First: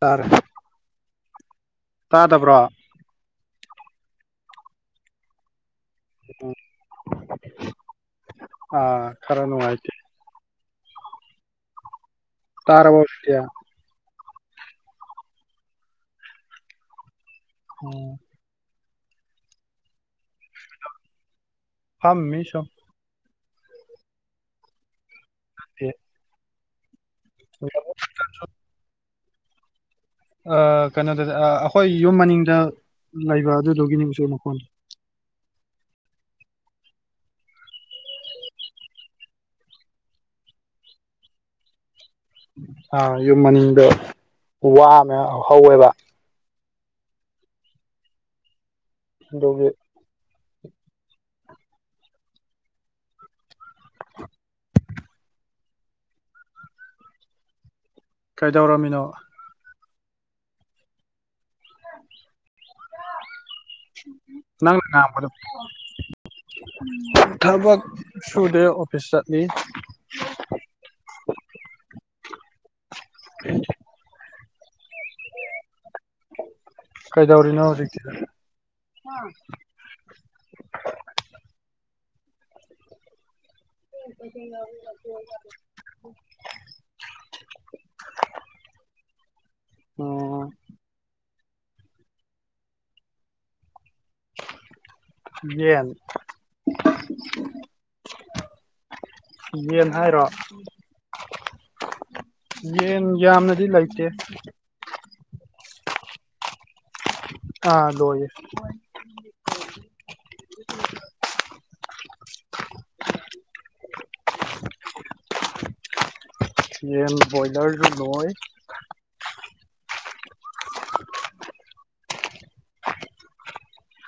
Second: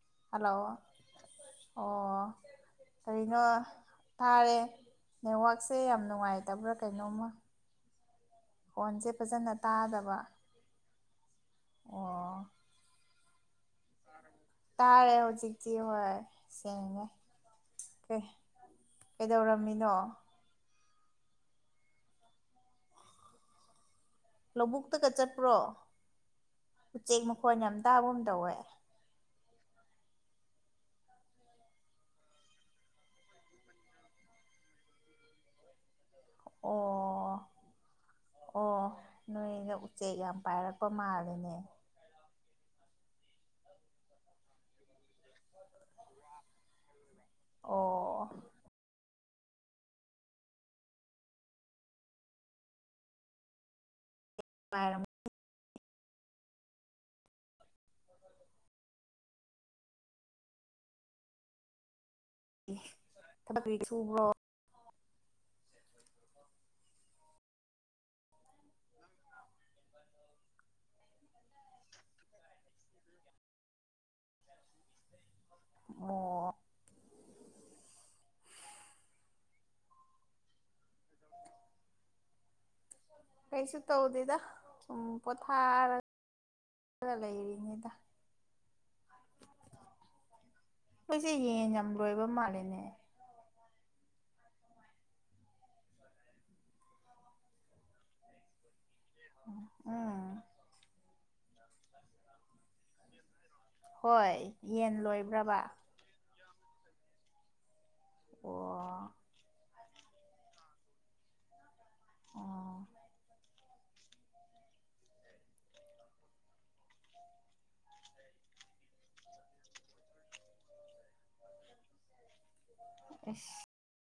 ꯇꯥꯔꯦ ꯍꯜꯂꯣ ꯑꯣ ꯇꯥꯗꯕ꯭ꯔꯣ ꯊꯥꯔꯦ ꯅꯦꯠꯋꯥꯛꯁꯦ ꯌꯥꯝ ꯅꯨꯡꯉꯥꯏꯇꯕ꯭ꯔꯥ ꯀꯩꯅꯣꯝꯃ ꯑꯥ ꯐꯣꯟꯁꯦ ꯈꯔ ꯐꯖꯅ ꯅꯨꯡꯉꯥꯏꯇꯦ ꯇꯥꯗꯕ ꯑꯣ ꯇꯥꯕꯣ ꯇꯥꯔꯦ ꯍꯧꯖꯤꯛꯇꯀꯤ ꯍꯣꯏ ꯁꯦꯡꯅꯦ ꯑꯣ ꯀꯩꯗꯧꯔꯝꯃꯤꯅꯣ ꯍꯥꯃꯤ ꯃꯤ ꯁꯨꯝ ꯂꯧꯕꯨꯛꯇꯒ ꯆꯠꯄ꯭ꯔꯣ ꯎꯆꯦꯛ ꯃꯈꯣꯟ ꯌꯥꯝ ꯇꯥꯕꯨꯝ ꯇꯧꯋꯦ ꯑ ꯀꯩꯅꯣꯗꯗꯤ ꯑꯩꯈꯣꯏ ꯌꯨꯝ ꯃꯅꯤꯡꯗ ꯂꯩꯕ ꯑꯗꯨꯗꯨꯒꯤꯅꯤ ꯃꯆꯁꯨ ꯃꯈꯣꯟꯗ ꯑꯣ ꯑꯣ ꯅꯣꯏꯅ ꯎꯆꯦꯛ ꯌꯥꯝ ꯄꯥꯏꯔꯛꯄ ꯃꯥꯜꯂꯦꯅꯦ ꯑꯥ ꯌꯨꯝ ꯃꯅꯤꯡꯗꯣ ꯋꯥꯃꯦ ꯍꯧꯋꯦꯕ ꯑꯣ ꯗꯨꯒꯤ [unintelligible] ꯀꯩꯗꯧꯔꯝꯃꯤꯅꯣ ꯊꯕꯛ ꯀꯔꯤ ꯁꯨꯕ꯭ꯔꯣ [unintelligible] ꯊꯕꯛ ꯁꯨꯗꯦ ꯑꯣꯐꯤꯁ ꯆꯠꯂꯤ ꯎꯝ [unintelligible] ꯀꯩꯗꯧꯔꯤꯅꯣ ꯍꯧꯖꯤꯛꯇ ꯀꯩꯁꯨ ꯇꯧꯗꯦꯗ ꯁꯨꯝ ꯄꯣꯊꯥꯔꯒ ꯈꯔ ꯂꯩꯔꯤꯉꯗ ꯑꯣ ꯏꯁꯦ ꯌꯦꯡ ꯌꯥꯝ ꯂꯣꯏꯕ ꯃꯥꯜꯂꯦꯅꯦ ꯌꯦꯅ ꯌꯦꯟ ꯍꯥꯏꯔꯣ ꯎꯝ ꯌꯦꯟ ꯌꯥꯝꯅ ꯍꯣꯏ ꯌꯦꯟ ꯂꯣꯏꯕ꯭ꯔꯕ ꯑꯥ ꯂꯣꯏ ꯑꯣ ꯑꯣ [unintelligible] [unintelligible] [unintelligible] [unintelligible]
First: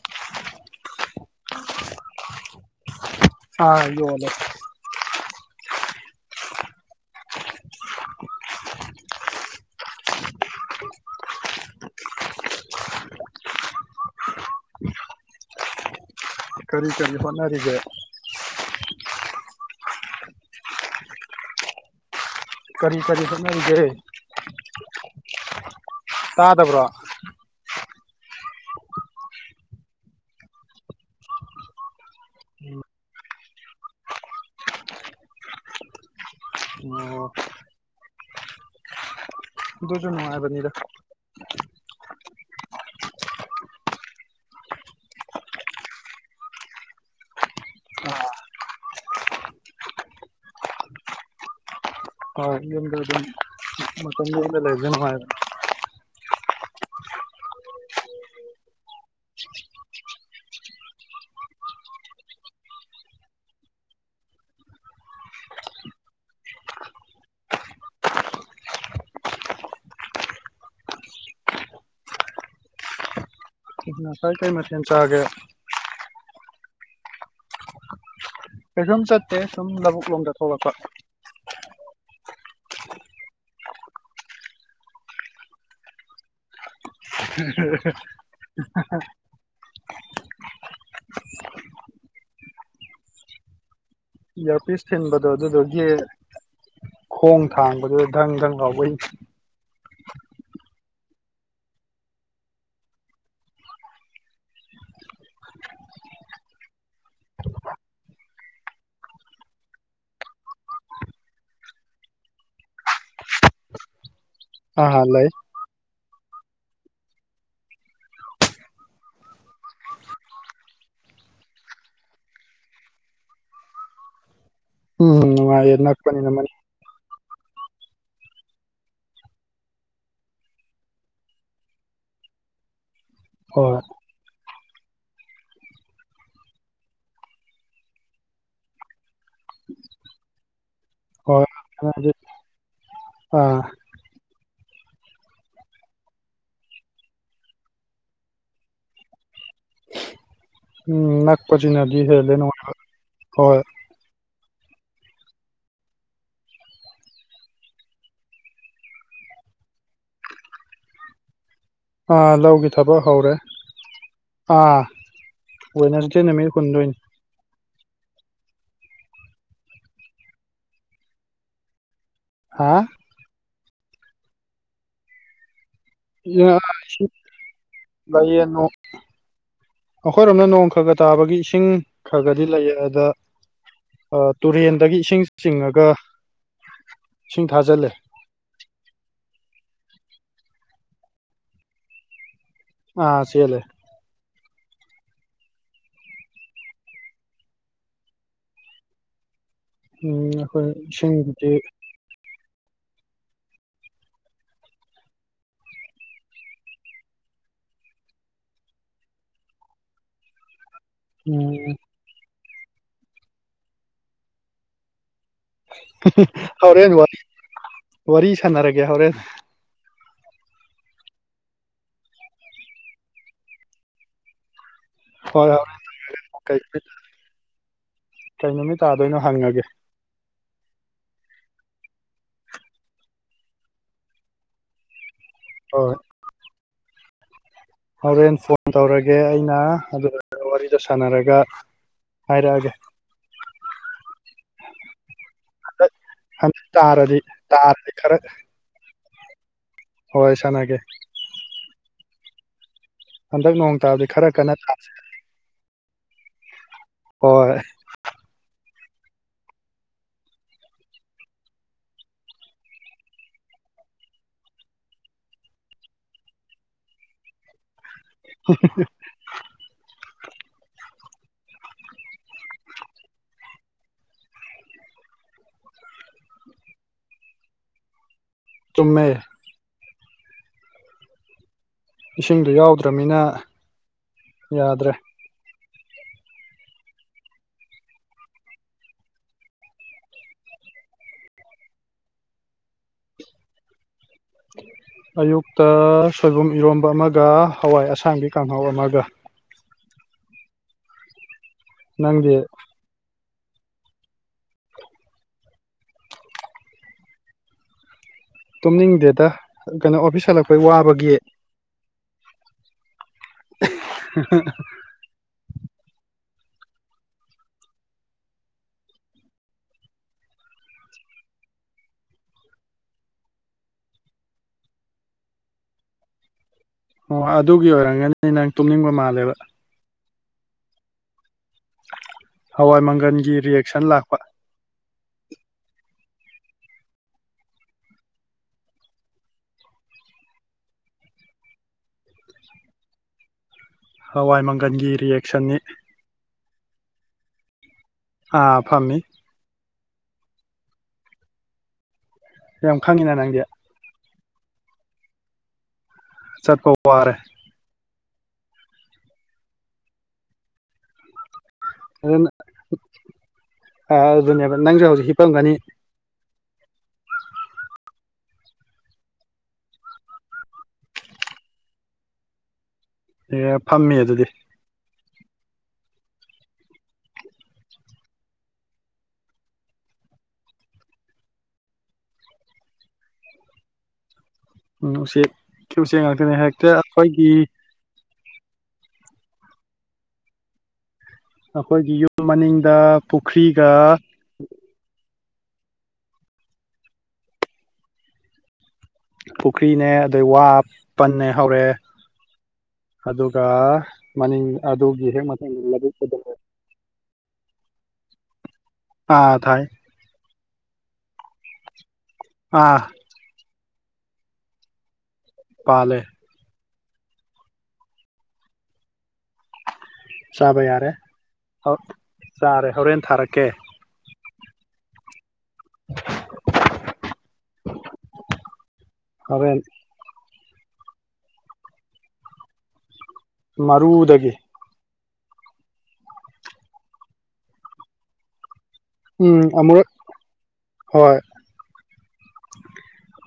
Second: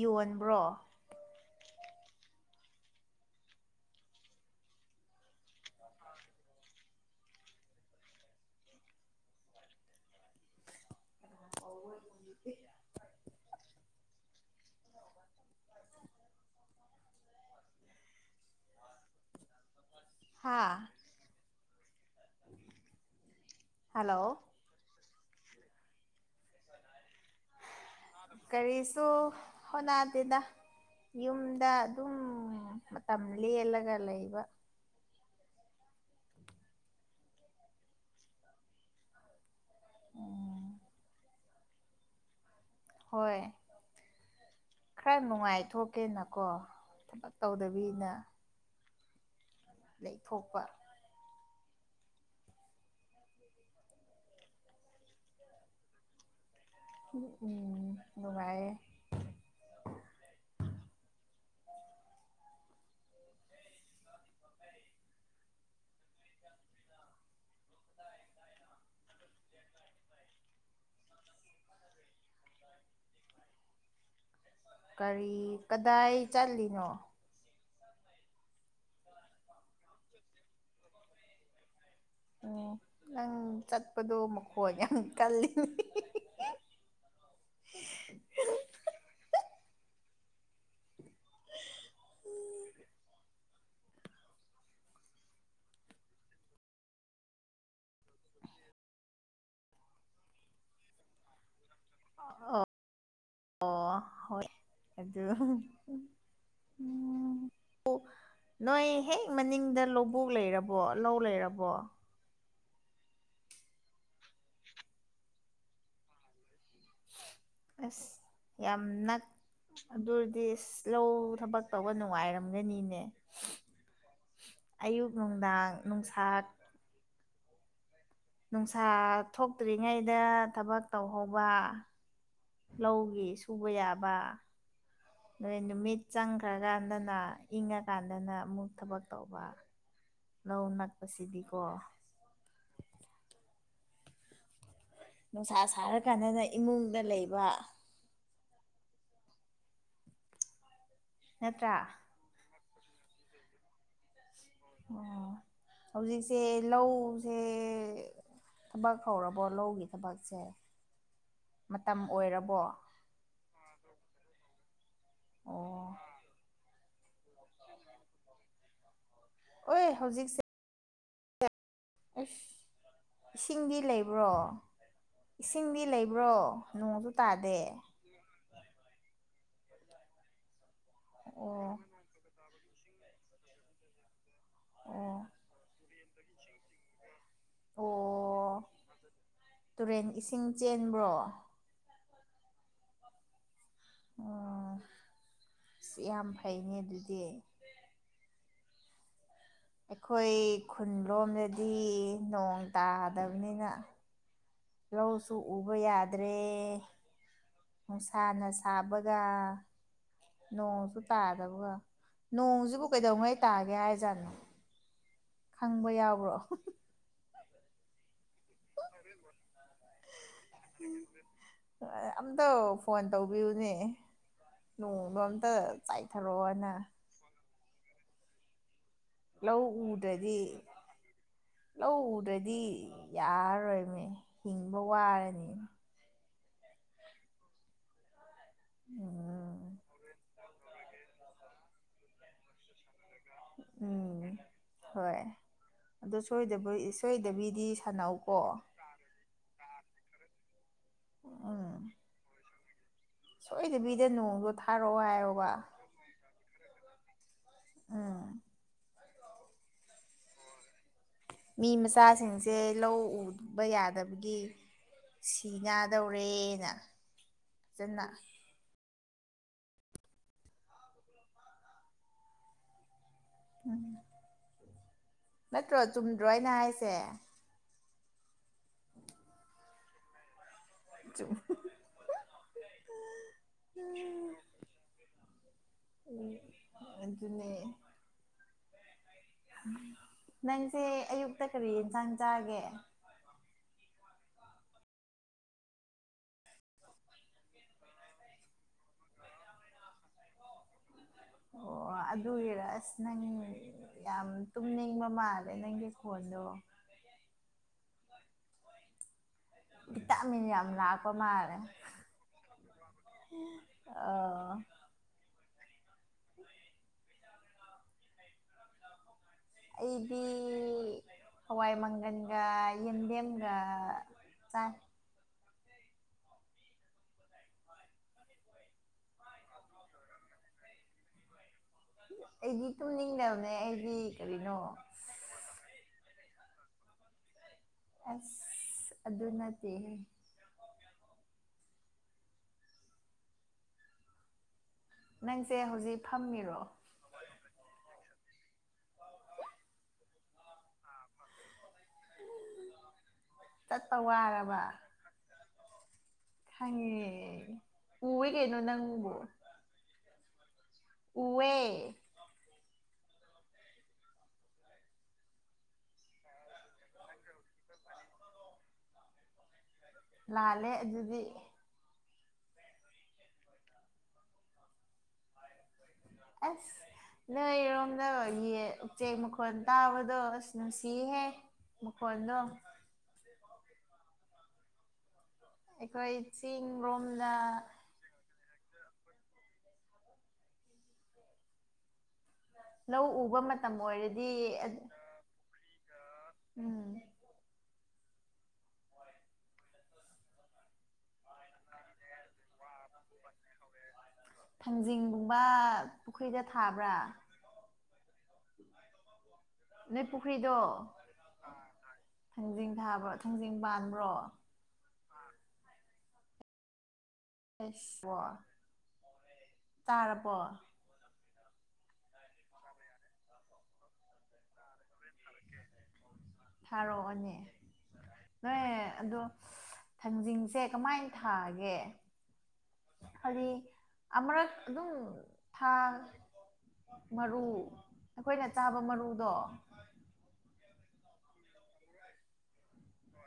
ꯌꯣꯟꯕ꯭ꯔꯣ ꯑ ꯌꯣꯜꯂꯦ [unintelligible] ꯀꯔꯤ ꯀꯔꯤ ꯍꯣꯠꯅꯔꯤꯒꯦ ꯍꯥ ꯀꯔꯤ ꯀꯔꯤ ꯁꯠꯅꯒꯦ ꯍꯜꯂꯣ ꯇꯥꯗꯕ꯭ꯔꯣ ꯀꯔꯤꯁꯨ ꯍꯅꯥ ꯇꯗ ꯌꯨꯝꯗ ꯑꯗꯨꯝ ꯃꯇꯝ ꯂꯦꯜꯂꯒ ꯂꯩꯕ ꯑꯣ ꯗꯨꯖꯨꯅꯅꯨꯡꯉꯥꯏꯕꯅꯤꯔ ꯎꯝ ꯍꯣꯏ ꯈꯔ ꯅꯨꯡꯉꯥꯏ ꯊꯣꯛꯀꯦꯅꯀꯣ ꯊꯕꯛ ꯇꯧꯗꯕꯤꯅ ꯂꯩꯊꯣꯛꯄ ꯍꯣꯏ ꯌꯨꯝꯗ ꯑꯗꯨꯝ ꯃꯇꯝ ꯌꯨꯝꯗ ꯂꯩꯕꯅꯨ ꯍꯥꯏꯗ ꯎꯝ ꯅꯨꯡꯉꯥꯏ [unintelligible] ꯀꯥꯏ ꯀꯥꯏꯦ ꯀꯔꯤ ꯀꯗꯥꯏ ꯆꯠꯂꯤꯅꯣ ꯀꯩꯁꯨꯝ ꯆꯠꯇꯦ ꯁꯨꯝ ꯂꯧꯕꯨꯛ ꯂꯣꯝꯗ ꯊꯣꯛꯂꯛꯄ ꯎꯝ ꯅꯪ ꯆꯠꯄꯗꯣ ꯃꯈꯣꯏ ꯌꯥꯝ ꯀꯜꯂꯤꯅꯦ [unintelligible] ꯌꯥ ꯄꯤꯁ ꯊꯕꯗꯨ ꯑꯗꯨꯗꯒ ꯈꯣꯡ ꯊꯥꯡꯕꯗꯨꯗ ꯙꯪ ꯙꯪ ꯍꯥꯎꯕꯩ [unintelligible] ꯑꯣ ꯍꯣꯏ ꯑꯗꯨ ꯅꯣꯏ ꯍꯦꯛ ꯃꯅꯤꯡꯗ ꯂꯧꯕꯣꯛ ꯂꯩꯔꯕꯣ ꯂꯧ ꯂꯩꯔꯕꯣ ꯑꯥ ꯍꯥ ꯂꯩꯣꯏ [unintelligible] ꯑꯁ ꯌꯥꯝꯅ ꯑꯗꯨꯔꯗꯤ ꯂꯧ ꯊꯕꯛ ꯇꯧꯕ ꯅꯨꯡꯉꯥꯏꯔꯝꯒꯅꯤꯅꯦ ꯑꯌꯨ ꯉ ꯅꯅꯥꯄꯅꯤ ꯅꯅꯤ ꯅꯨꯡꯁꯥ ꯊꯣꯛꯇ꯭ꯔꯤꯉꯩꯗ ꯊꯕꯛ ꯇꯧꯍꯧꯕ ꯂꯧ ꯁꯕꯥ ꯍꯣꯏ ꯌꯥꯕꯕꯥ ꯑꯩ ꯅꯨꯃꯤꯠ ꯆꯪꯈ꯭ꯔꯀꯥꯟꯗꯅ ꯏꯪꯉꯀꯥꯟꯗꯅ ꯑꯃꯨꯛ ꯊꯕꯛ ꯇꯧꯕ ꯂꯧ ꯅꯛꯄꯁꯤꯗꯤ ꯑꯗꯤ ꯑꯥ ꯅꯨꯡꯁꯥ ꯁꯥꯔ ꯀꯥꯟꯗꯗ ꯏꯃꯨꯡꯗ ꯂꯩꯕ ꯎꯝ ꯅꯛꯄꯆ ꯅꯠꯇ꯭ꯔꯥ ꯅꯗꯤ ꯍꯦ ꯂꯩꯅ ꯍꯣꯏ ꯑꯣ ꯍꯧꯖꯤꯛꯁꯦ ꯂꯧꯁꯦ ꯊꯕꯛ ꯍꯧꯔꯕꯣ ꯂꯧꯒꯤ ꯊꯕꯛꯁꯦ ꯃꯇꯝ ꯑꯥ ꯑꯣꯏꯔꯕꯣ ꯂꯧꯒꯤ ꯊꯕꯛ ꯍꯧꯔꯦ ꯑꯥ ꯑꯣ ꯋꯟꯅꯁꯗꯦ ꯅꯨꯃꯤꯠ ꯀꯨꯟꯗꯣꯏꯅꯤ ꯑꯣꯏꯣꯏ ꯍꯧꯖꯤꯛꯁꯦ ꯑꯁ ꯍꯥ ꯏꯁꯤꯡꯗꯤ ꯂꯩꯕ꯭ꯔꯣ ꯏꯁꯤꯡ ꯅꯈꯣꯏꯔꯣꯅ ꯅꯣꯡ ꯈꯒ ꯇꯥꯕꯒꯤ ꯏꯁꯤꯡ ꯑꯣ ꯈꯒꯗꯤ ꯂꯩ ꯑꯗ ꯇꯨꯔꯦꯟꯗꯒꯤ ꯑꯣ ꯏꯁꯤꯡ ꯆꯤꯡꯉꯒ ꯁꯤꯡ ꯊꯥꯖꯤꯜꯂꯦ ꯑꯣ ꯁꯤꯡ ꯆꯦꯟꯕ꯭ꯔꯣ ꯑ ꯁꯤ ꯂꯩꯦ ꯑꯣ ꯌꯥꯝ ꯐꯩꯅꯦ ꯑꯗꯨꯗꯤ ꯎꯝ ꯑꯩꯈꯣꯏ ꯈꯨꯟ ꯏꯁꯤꯡꯗꯤ ꯂꯣꯝꯗꯗꯤ ꯅꯣꯡ ꯇꯥꯗꯕꯅꯤꯅ ꯂꯧꯁꯨ ꯎꯕ ꯌꯥꯗ꯭ꯔꯦ ꯃꯅꯨꯡꯁꯥꯅ ꯁꯥꯕꯒ ꯇꯥꯗꯕꯒ ꯎꯝ ꯅꯣꯡꯁꯤꯕꯨ ꯀꯩꯗꯧꯉꯩ ꯇꯥꯒꯦ ꯍꯥꯏꯖꯥꯠꯅꯣ ꯈꯪꯕ ꯌꯥꯎꯕ꯭ꯔꯣ ꯍꯣꯔꯦꯟ ꯋꯥꯔꯤ ꯁꯥꯟꯅꯔꯒꯦ ꯍꯣꯔꯦꯟ ꯑꯝꯇ ꯐꯣꯟ ꯇꯧꯕꯤꯌꯨꯅꯦ ꯅꯣꯡꯗꯣ ꯍꯣꯏ ꯑꯝꯇ ꯆꯥꯏꯊꯔꯛꯑꯣꯅ ꯇꯥꯏ ꯅꯨꯃꯤꯠ ꯇꯥꯗꯣꯏꯅꯣ ꯂꯧ ꯍꯪꯉꯒꯦ ꯎꯗ꯭ꯔꯗꯤ ꯂꯧꯗ꯭ꯔꯗꯤ ꯌꯥꯔꯣꯏꯅꯦ ꯍꯤꯡꯕ ꯋꯥꯔꯅꯤ ꯑꯣ ꯍꯣꯔꯦꯟ ꯐꯣꯟ ꯇꯧꯔꯒꯦ ꯑꯩꯅ ꯎꯝ ꯑꯗꯨ ꯋꯥꯔꯤ ꯁꯥꯟꯅꯔꯒ ꯍꯥꯏꯔꯛꯑꯒꯦ ꯎꯝ ꯍꯣꯏ ꯍꯟꯗꯛ ꯑꯗꯣ ꯍꯟꯗꯛ ꯁꫭꯏꯗꯕꯩ ꯇꯥꯔꯗꯤ ꯁꯣꯏꯗꯕꯤꯗꯤ ꯇꯥꯔꯗꯤ ꯈꯔ ꯁꯥꯟꯅꯧꯀꯣ ꯍꯣꯏ ꯁꯥꯅꯒꯦ ꯑ ꯍꯟꯗꯛ ꯅꯣꯡ ꯇꯥꯕꯗꯤ ꯁꯣꯏꯗꯕꯤꯗ ꯈꯔ ꯅꯣꯡꯗꯣ ꯀꯟꯅ ꯇꯥꯁꯦ ꯊꯥꯔꯛꯑꯣ ꯍꯥꯏꯌꯣꯕ ꯍꯣꯏ ꯎꯝ ꯃꯤ ꯃꯆꯥꯁꯤꯡꯁꯦ ꯂꯧ ꯎꯕ ꯌꯥꯗꯕꯒꯤ ꯁꯤ ꯗꯧꯔꯦꯅ ꯐꯖꯅ [inaudible] ꯎ ꯅꯠꯇ꯭ꯔꯣ ꯆꯨꯝꯗ꯭ꯔꯣꯅ ꯍꯥꯏꯁꯦ ꯆꯨꯝꯃꯦ ꯆꯨꯝ ꯏꯁꯤꯡꯗ ꯌꯥꯎꯗ꯭ꯔꯅꯤꯅ ꯌꯥꯗ꯭ꯔꯦ ꯎꯝ ꯑꯗꯨ ꯑꯗꯨꯅꯦ ꯅꯪꯁꯦ ꯑꯌꯨꯛꯇ ꯀꯔꯤ ꯌꯦꯟꯁꯥꯡ ꯆꯥꯒꯦ ꯎ ꯑꯌꯨꯛꯇ ꯁꯣꯏꯕꯨꯝ ꯏꯔꯣꯝꯕ ꯑꯃꯒ ꯍꯋꯥꯏ ꯑꯁꯥꯡꯕꯤ ꯀꯥꯡꯍꯧ ꯑꯃꯒ ꯑꯣ ꯅꯪꯗꯤ ꯑꯗꯨꯏꯔ ꯑꯁ ꯅꯪ ꯌꯥꯝ ꯇꯨꯝꯅꯤꯡꯕ ꯃꯥꯜꯂꯦ ꯅꯪꯒꯤ ꯐꯣꯟꯗꯣ ꯇꯨꯝꯅꯤꯡꯗꯦꯗ ꯀꯩꯅꯣ ꯑꯣꯐꯤꯁ ꯚꯇꯥꯃꯤꯤꯟ ꯌꯥꯝ ꯍꯜꯂꯛꯄꯩ ꯌꯥꯝꯅꯥꯛꯀ ꯋꯥꯕꯒꯤ ꯃꯥꯔꯦ [inaudible] ꯑꯩꯗꯤ ꯍꯋꯥꯏ ꯃꯪꯒꯟꯒ ꯌꯦꯟꯗꯦꯝꯒ ꯆꯥꯏ ꯑꯣ ꯑꯗꯨꯒꯤ ꯑꯣꯏꯔꯝꯒꯅꯤ ꯅꯪ ꯇꯨꯝꯅꯤꯡꯕ ꯃꯥꯜꯂꯦꯕ ꯑꯩꯗꯤ ꯍꯋꯥꯏ ꯃꯪꯒꯟꯒꯤ ꯇꯨꯝꯅꯤꯡꯗꯕꯅꯦ ꯔꯤꯌꯦꯛꯁꯟ ꯑꯩꯗꯤ ꯂꯥꯛꯄ ꯀꯔꯤꯅꯣ ꯑꯁ ꯑꯗꯨ ꯑꯗꯨꯅꯗꯤ ꯍꯋꯥꯏ ꯃꯪ ꯅꯪꯁꯦ ꯍꯧꯖꯤꯛ ꯐꯝꯃꯤꯔꯣ ꯑꯥ ꯐꯝꯃꯤꯃꯤ ꯌꯥꯝ ꯌꯥꯝ ꯈꯪꯉꯤꯅ ꯅꯪꯗꯤ ꯇꯋꯥꯔꯕ ꯆꯠꯄ ꯍꯪꯉꯦ ꯋꯥꯔꯦ ꯎꯋꯦ ꯀꯩꯅꯣ ꯅꯪꯕꯨ ꯎꯋꯦ ꯑ ꯑꯗꯨꯅꯦꯕ ꯅꯪꯁꯨ ꯍꯧꯖꯤꯛ ꯍꯤꯞꯄꯝꯒꯅꯤ ꯂꯥꯂꯦ ꯑꯗꯨꯗꯤ ꯑꯦ ꯐꯝꯃꯤ ꯑꯗꯨꯗꯤ ꯑ ꯅꯣꯏꯔꯣꯝꯗ ꯎꯆꯦꯛ ꯃꯈꯣꯟꯜ ꯇꯥꯕꯗꯣ ꯑꯁ ꯅꯨꯡꯁꯤꯍꯦ ꯃꯀꯗꯣ ꯎꯝ ꯎꯆꯦꯛ ꯎꯆꯦꯛ ꯑꯩꯈꯣꯏ ꯉꯥꯛꯇꯅꯦ ꯍꯦꯛꯇ ꯑꯩꯈꯣꯏꯒꯤ ꯆꯤꯡꯔꯣꯝꯗ ꯑꯩꯈꯣꯏꯒꯤ ꯌꯨꯝ ꯃꯅꯤꯡꯗ ꯂꯧ ꯎꯕ ꯄꯨꯈ꯭ꯔꯤꯒ ꯃꯇꯝ ꯑꯣꯏꯔꯗꯤ ꯎꯝ ꯄꯨꯈ꯭ꯔꯤꯅꯦ ꯑꯗꯩ ꯋꯥꯄꯟꯅꯦ ꯍꯧꯔꯛꯑꯦ ꯑꯗꯨꯒ ꯃꯅꯤꯡ ꯑꯗꯨꯒꯤ ꯍꯦꯛ ꯊꯥꯡꯖꯤꯡꯒꯨꯝꯕ ꯃꯊꯪꯗ ꯂꯧꯕꯨꯛꯄꯗ ꯄꯨꯈ꯭ꯔꯤꯗ ꯊꯥꯕ꯭ꯔꯥ ꯑꯥ ꯊꯥꯏ ꯅꯣꯏ ꯄꯨꯈ꯭ꯔꯤꯗꯣ ꯊꯥꯡꯖꯤꯡ ꯑꯥ ꯊꯥꯕ꯭ꯔꯣ ꯊꯥꯡꯖꯤꯡ ꯄꯥꯟꯕ꯭ꯔꯣ ꯄꯥꯂꯦ ꯇꯥꯔꯕꯣ ꯆꯥꯕ ꯌꯥꯔꯦ ꯆꯥꯔꯦ ꯍꯣꯔꯦꯟ ꯊꯥꯔꯛꯀꯦ ꯊꯔꯛꯑꯣꯅꯦ ꯅꯣꯏ ꯑꯗꯣ ꯍꯣꯔꯦꯟ ꯊꯥꯡꯖꯤꯡ ꯁꯦ ꯀꯃꯥꯏꯅ ꯊꯥꯒꯦ ꯍꯥꯏꯗꯤ ꯃꯔꯨꯗꯒꯤ ꯑꯃꯨꯔꯛ ꯑꯗꯨꯝ ꯊꯥ ꯃꯔꯨ ꯑꯩꯈꯣꯏꯅ ꯆꯥꯕ ꯃꯔꯨꯗꯣ ꯎꯝ ꯑꯃꯨꯔꯛ ꯍꯣꯏ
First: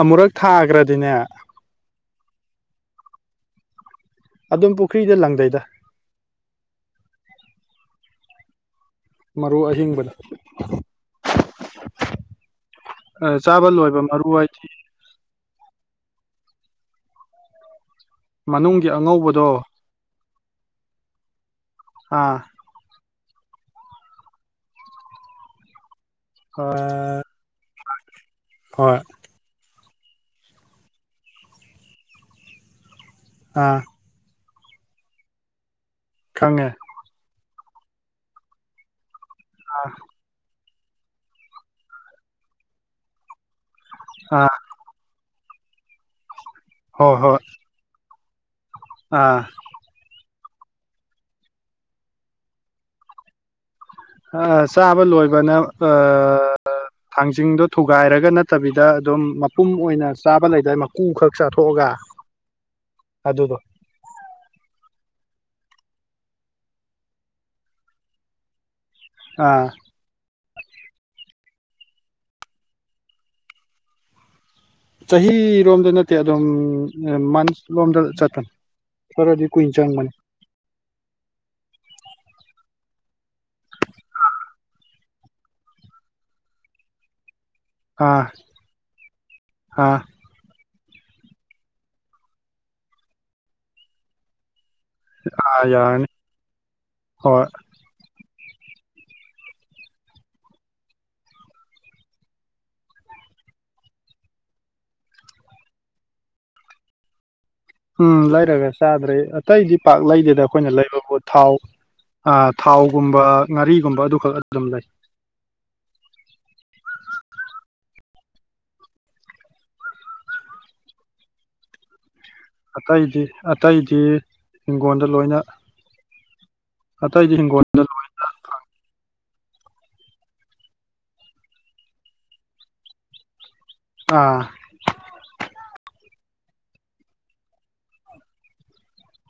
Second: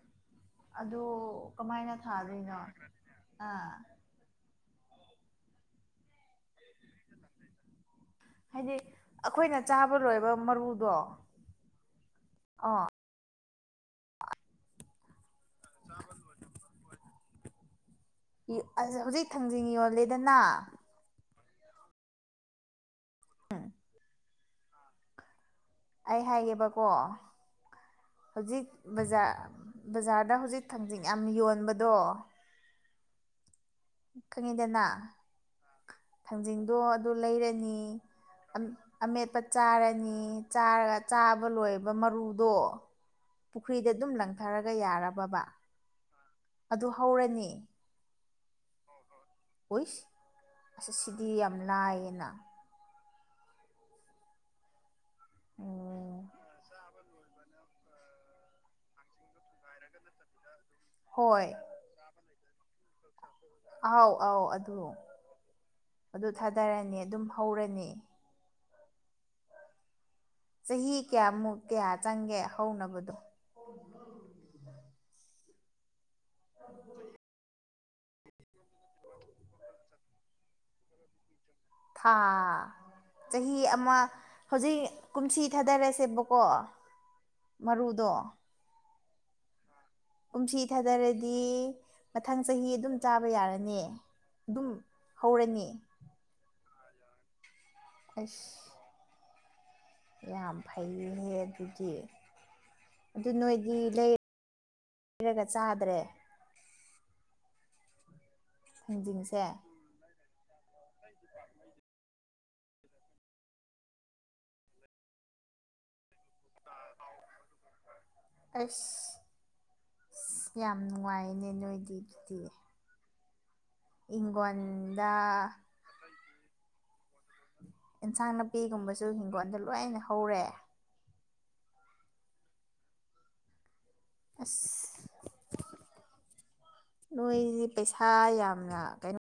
ꯑꯃꯨꯔꯛ ꯊꯥꯈ꯭ꯔꯗꯤꯅꯦ ꯊꯗꯅꯣ ꯑ ꯑꯗꯨꯝ ꯄꯨꯈ꯭ꯔꯤꯗ ꯂꯪꯗꯣꯏꯗ ꯍꯥꯏꯗꯤ ꯑꯩꯈꯣꯏꯅ ꯃꯔꯨ ꯆꯥꯕ ꯑꯍꯤꯡꯕꯗꯣ ꯂꯣꯏꯕ ꯃꯔꯨꯗꯣ ꯑ ꯆꯥꯕ ꯂꯣꯏꯕ ꯃꯔꯨ ꯍꯥꯏꯗꯤ ꯆꯥ ꯃꯅꯨꯡꯒꯤ ꯍꯧꯖꯤꯛ ꯑꯉꯧꯕꯗꯣ ꯊꯥꯡꯖꯤꯡ ꯌꯣꯜꯂꯦꯗꯅ ꯑꯥ ꯑꯩ ꯍꯥꯏꯒꯦꯕꯀꯣ ꯍꯣꯏ ꯍꯧꯖꯤꯛꯕꯖꯥ ꯕꯖꯥꯔꯗ ꯍꯧꯖꯤꯛ ꯊꯥꯡꯖꯤꯡ ꯌꯥꯝ ꯌꯣꯟꯕꯗꯣ ꯑ ꯈꯪꯉꯤꯗꯅ ꯈꯪꯉꯦ ꯊꯥꯡꯖꯤꯡꯗꯣ ꯑꯗꯨ ꯂꯩꯔꯅꯤ ꯑꯃꯦꯠꯄ ꯆꯥꯔꯅꯤ ꯆꯥꯔꯒ ꯆꯥꯕ ꯂꯣꯏꯕ ꯃꯔꯨꯗꯣ ꯈꯨꯨꯏꯗ ꯑꯗꯨꯝ ꯑꯥ ꯂꯪꯊꯔꯒ ꯌꯥꯔꯕꯕ ꯑꯗꯨ ꯍꯣꯏ ꯍꯧꯔꯅꯤ ꯑꯥ ꯎꯏꯁ ꯑꯁ ꯁꯤꯗꯤ ꯌꯥꯝ ꯂꯅꯥꯥꯏꯏꯌꯦꯅ ꯑ ꯆꯥꯕ ꯂꯣꯏꯕꯅ ꯑ ꯎꯝ ꯊꯥꯡꯖꯤꯡꯗꯣ ꯊꯨꯒꯥꯏꯔꯒ ꯅꯠꯇꯕꯤꯗ ꯑꯗꯨꯝ ꯃꯄꯨꯝ ꯑꯣꯏꯅ ꯆꯥꯕ ꯂꯩ ꯑꯗꯨꯗꯩ ꯃꯀꯨ ꯈꯛ ꯍꯣꯏ ꯆꯥꯊꯣꯛꯑꯒ ꯑꯗꯨꯗꯣ ꯑꯥꯎ ꯑꯥꯎ ꯑꯗꯨ ꯑꯗꯨ ꯊꯥꯗꯔꯅꯤ ꯑꯗꯨꯝ ꯍꯧꯔꯅꯤ ꯑꯥ ꯆꯍꯤ ꯀꯌꯥꯃꯨꯛ ꯀꯌꯥ ꯆꯪꯒꯦ ꯍꯧꯅꯕꯗꯣ ꯆꯍꯤꯔꯣꯝꯗ ꯅꯠꯇꯦ ꯑꯗꯨꯝ ꯃꯟ ꯂꯣꯝꯗ ꯆꯠꯇꯅꯤ ꯈꯔꯗꯤ ꯀꯨꯏꯅ ꯆꯪꯕꯅꯤ ꯊꯥ ꯆꯍꯤ ꯑꯃ ꯍꯧꯖꯤꯛ ꯀꯨꯝꯁꯤ ꯊꯥꯗꯔꯁꯦꯕꯀꯣ ꯃꯔꯨꯗꯣ ꯑ ꯀꯨꯝꯁꯤ ꯊꯥꯗꯔꯗꯤ ꯃꯊꯪ ꯆꯍꯤ ꯑꯗꯨꯝ ꯆꯥꯕ ꯌꯥꯔꯅꯤ ꯑꯗꯨꯝ ꯑꯥ ꯍꯧꯔꯅꯤ ꯌꯥꯔꯅꯤ ꯍꯣꯏ ꯑꯁ ꯌꯥꯝ ꯐꯩꯍꯦ ꯑꯗꯨꯗꯤ ꯑꯗꯨ ꯅꯣꯏꯗꯤ ꯂꯩꯔ ꯄꯤꯔꯥꯒ ꯆꯥꯗ꯭ꯔꯦ ꯎꯝ ꯂꯩꯔꯒ ꯆꯥꯗ꯭ꯔꯦ ꯊꯥꯡꯖꯤꯡꯁꯦ ꯑꯇꯩꯗꯤ ꯄꯥꯛ ꯂꯩꯗꯦꯗ ꯑꯩꯈꯣꯏꯅ ꯂꯩꯕꯕꫭ ꯊꯥꯎ ꯑꯥ ꯊꯥꯎ ꯒꯨꯝꯕ ꯉꯥꯔꯤꯒꯨꯝꯕ ꯑꯗꯨꯈꯛ ꯑꯗꯨ ꯒꯨꯝꯕ ꯂꯩ [inaudible] ꯑꯁ ꯌꯥꯝ ꯅꯨꯡꯉꯥꯏꯅꯦ ꯅꯣꯏꯗꯤ ꯑꯗꯨꯗꯤ ꯑꯇꯩꯗꯤ ꯑꯇꯩꯗꯤ ꯍꯤꯡꯒꯣꯟꯜꯗ ꯍꯤꯡꯒꯣꯜꯗ ꯂꯣꯏꯅ ꯑꯠꯇꯩꯗꯤ ꯍꯤꯡꯒꯣ ꯏꯟꯁꯥꯡ ꯅꯥꯄꯤꯒꯨꯝꯕꯁꯨ ꯍꯤꯡꯒꯣꯜꯗ ꯂꯣꯏꯅ ꯍꯧꯔꯦ ꯑꯥ ꯅꯣꯏꯖꯤꯗꯤ ꯄꯩꯁꯥ ꯌꯥꯝꯅ ꯀꯩꯅꯣ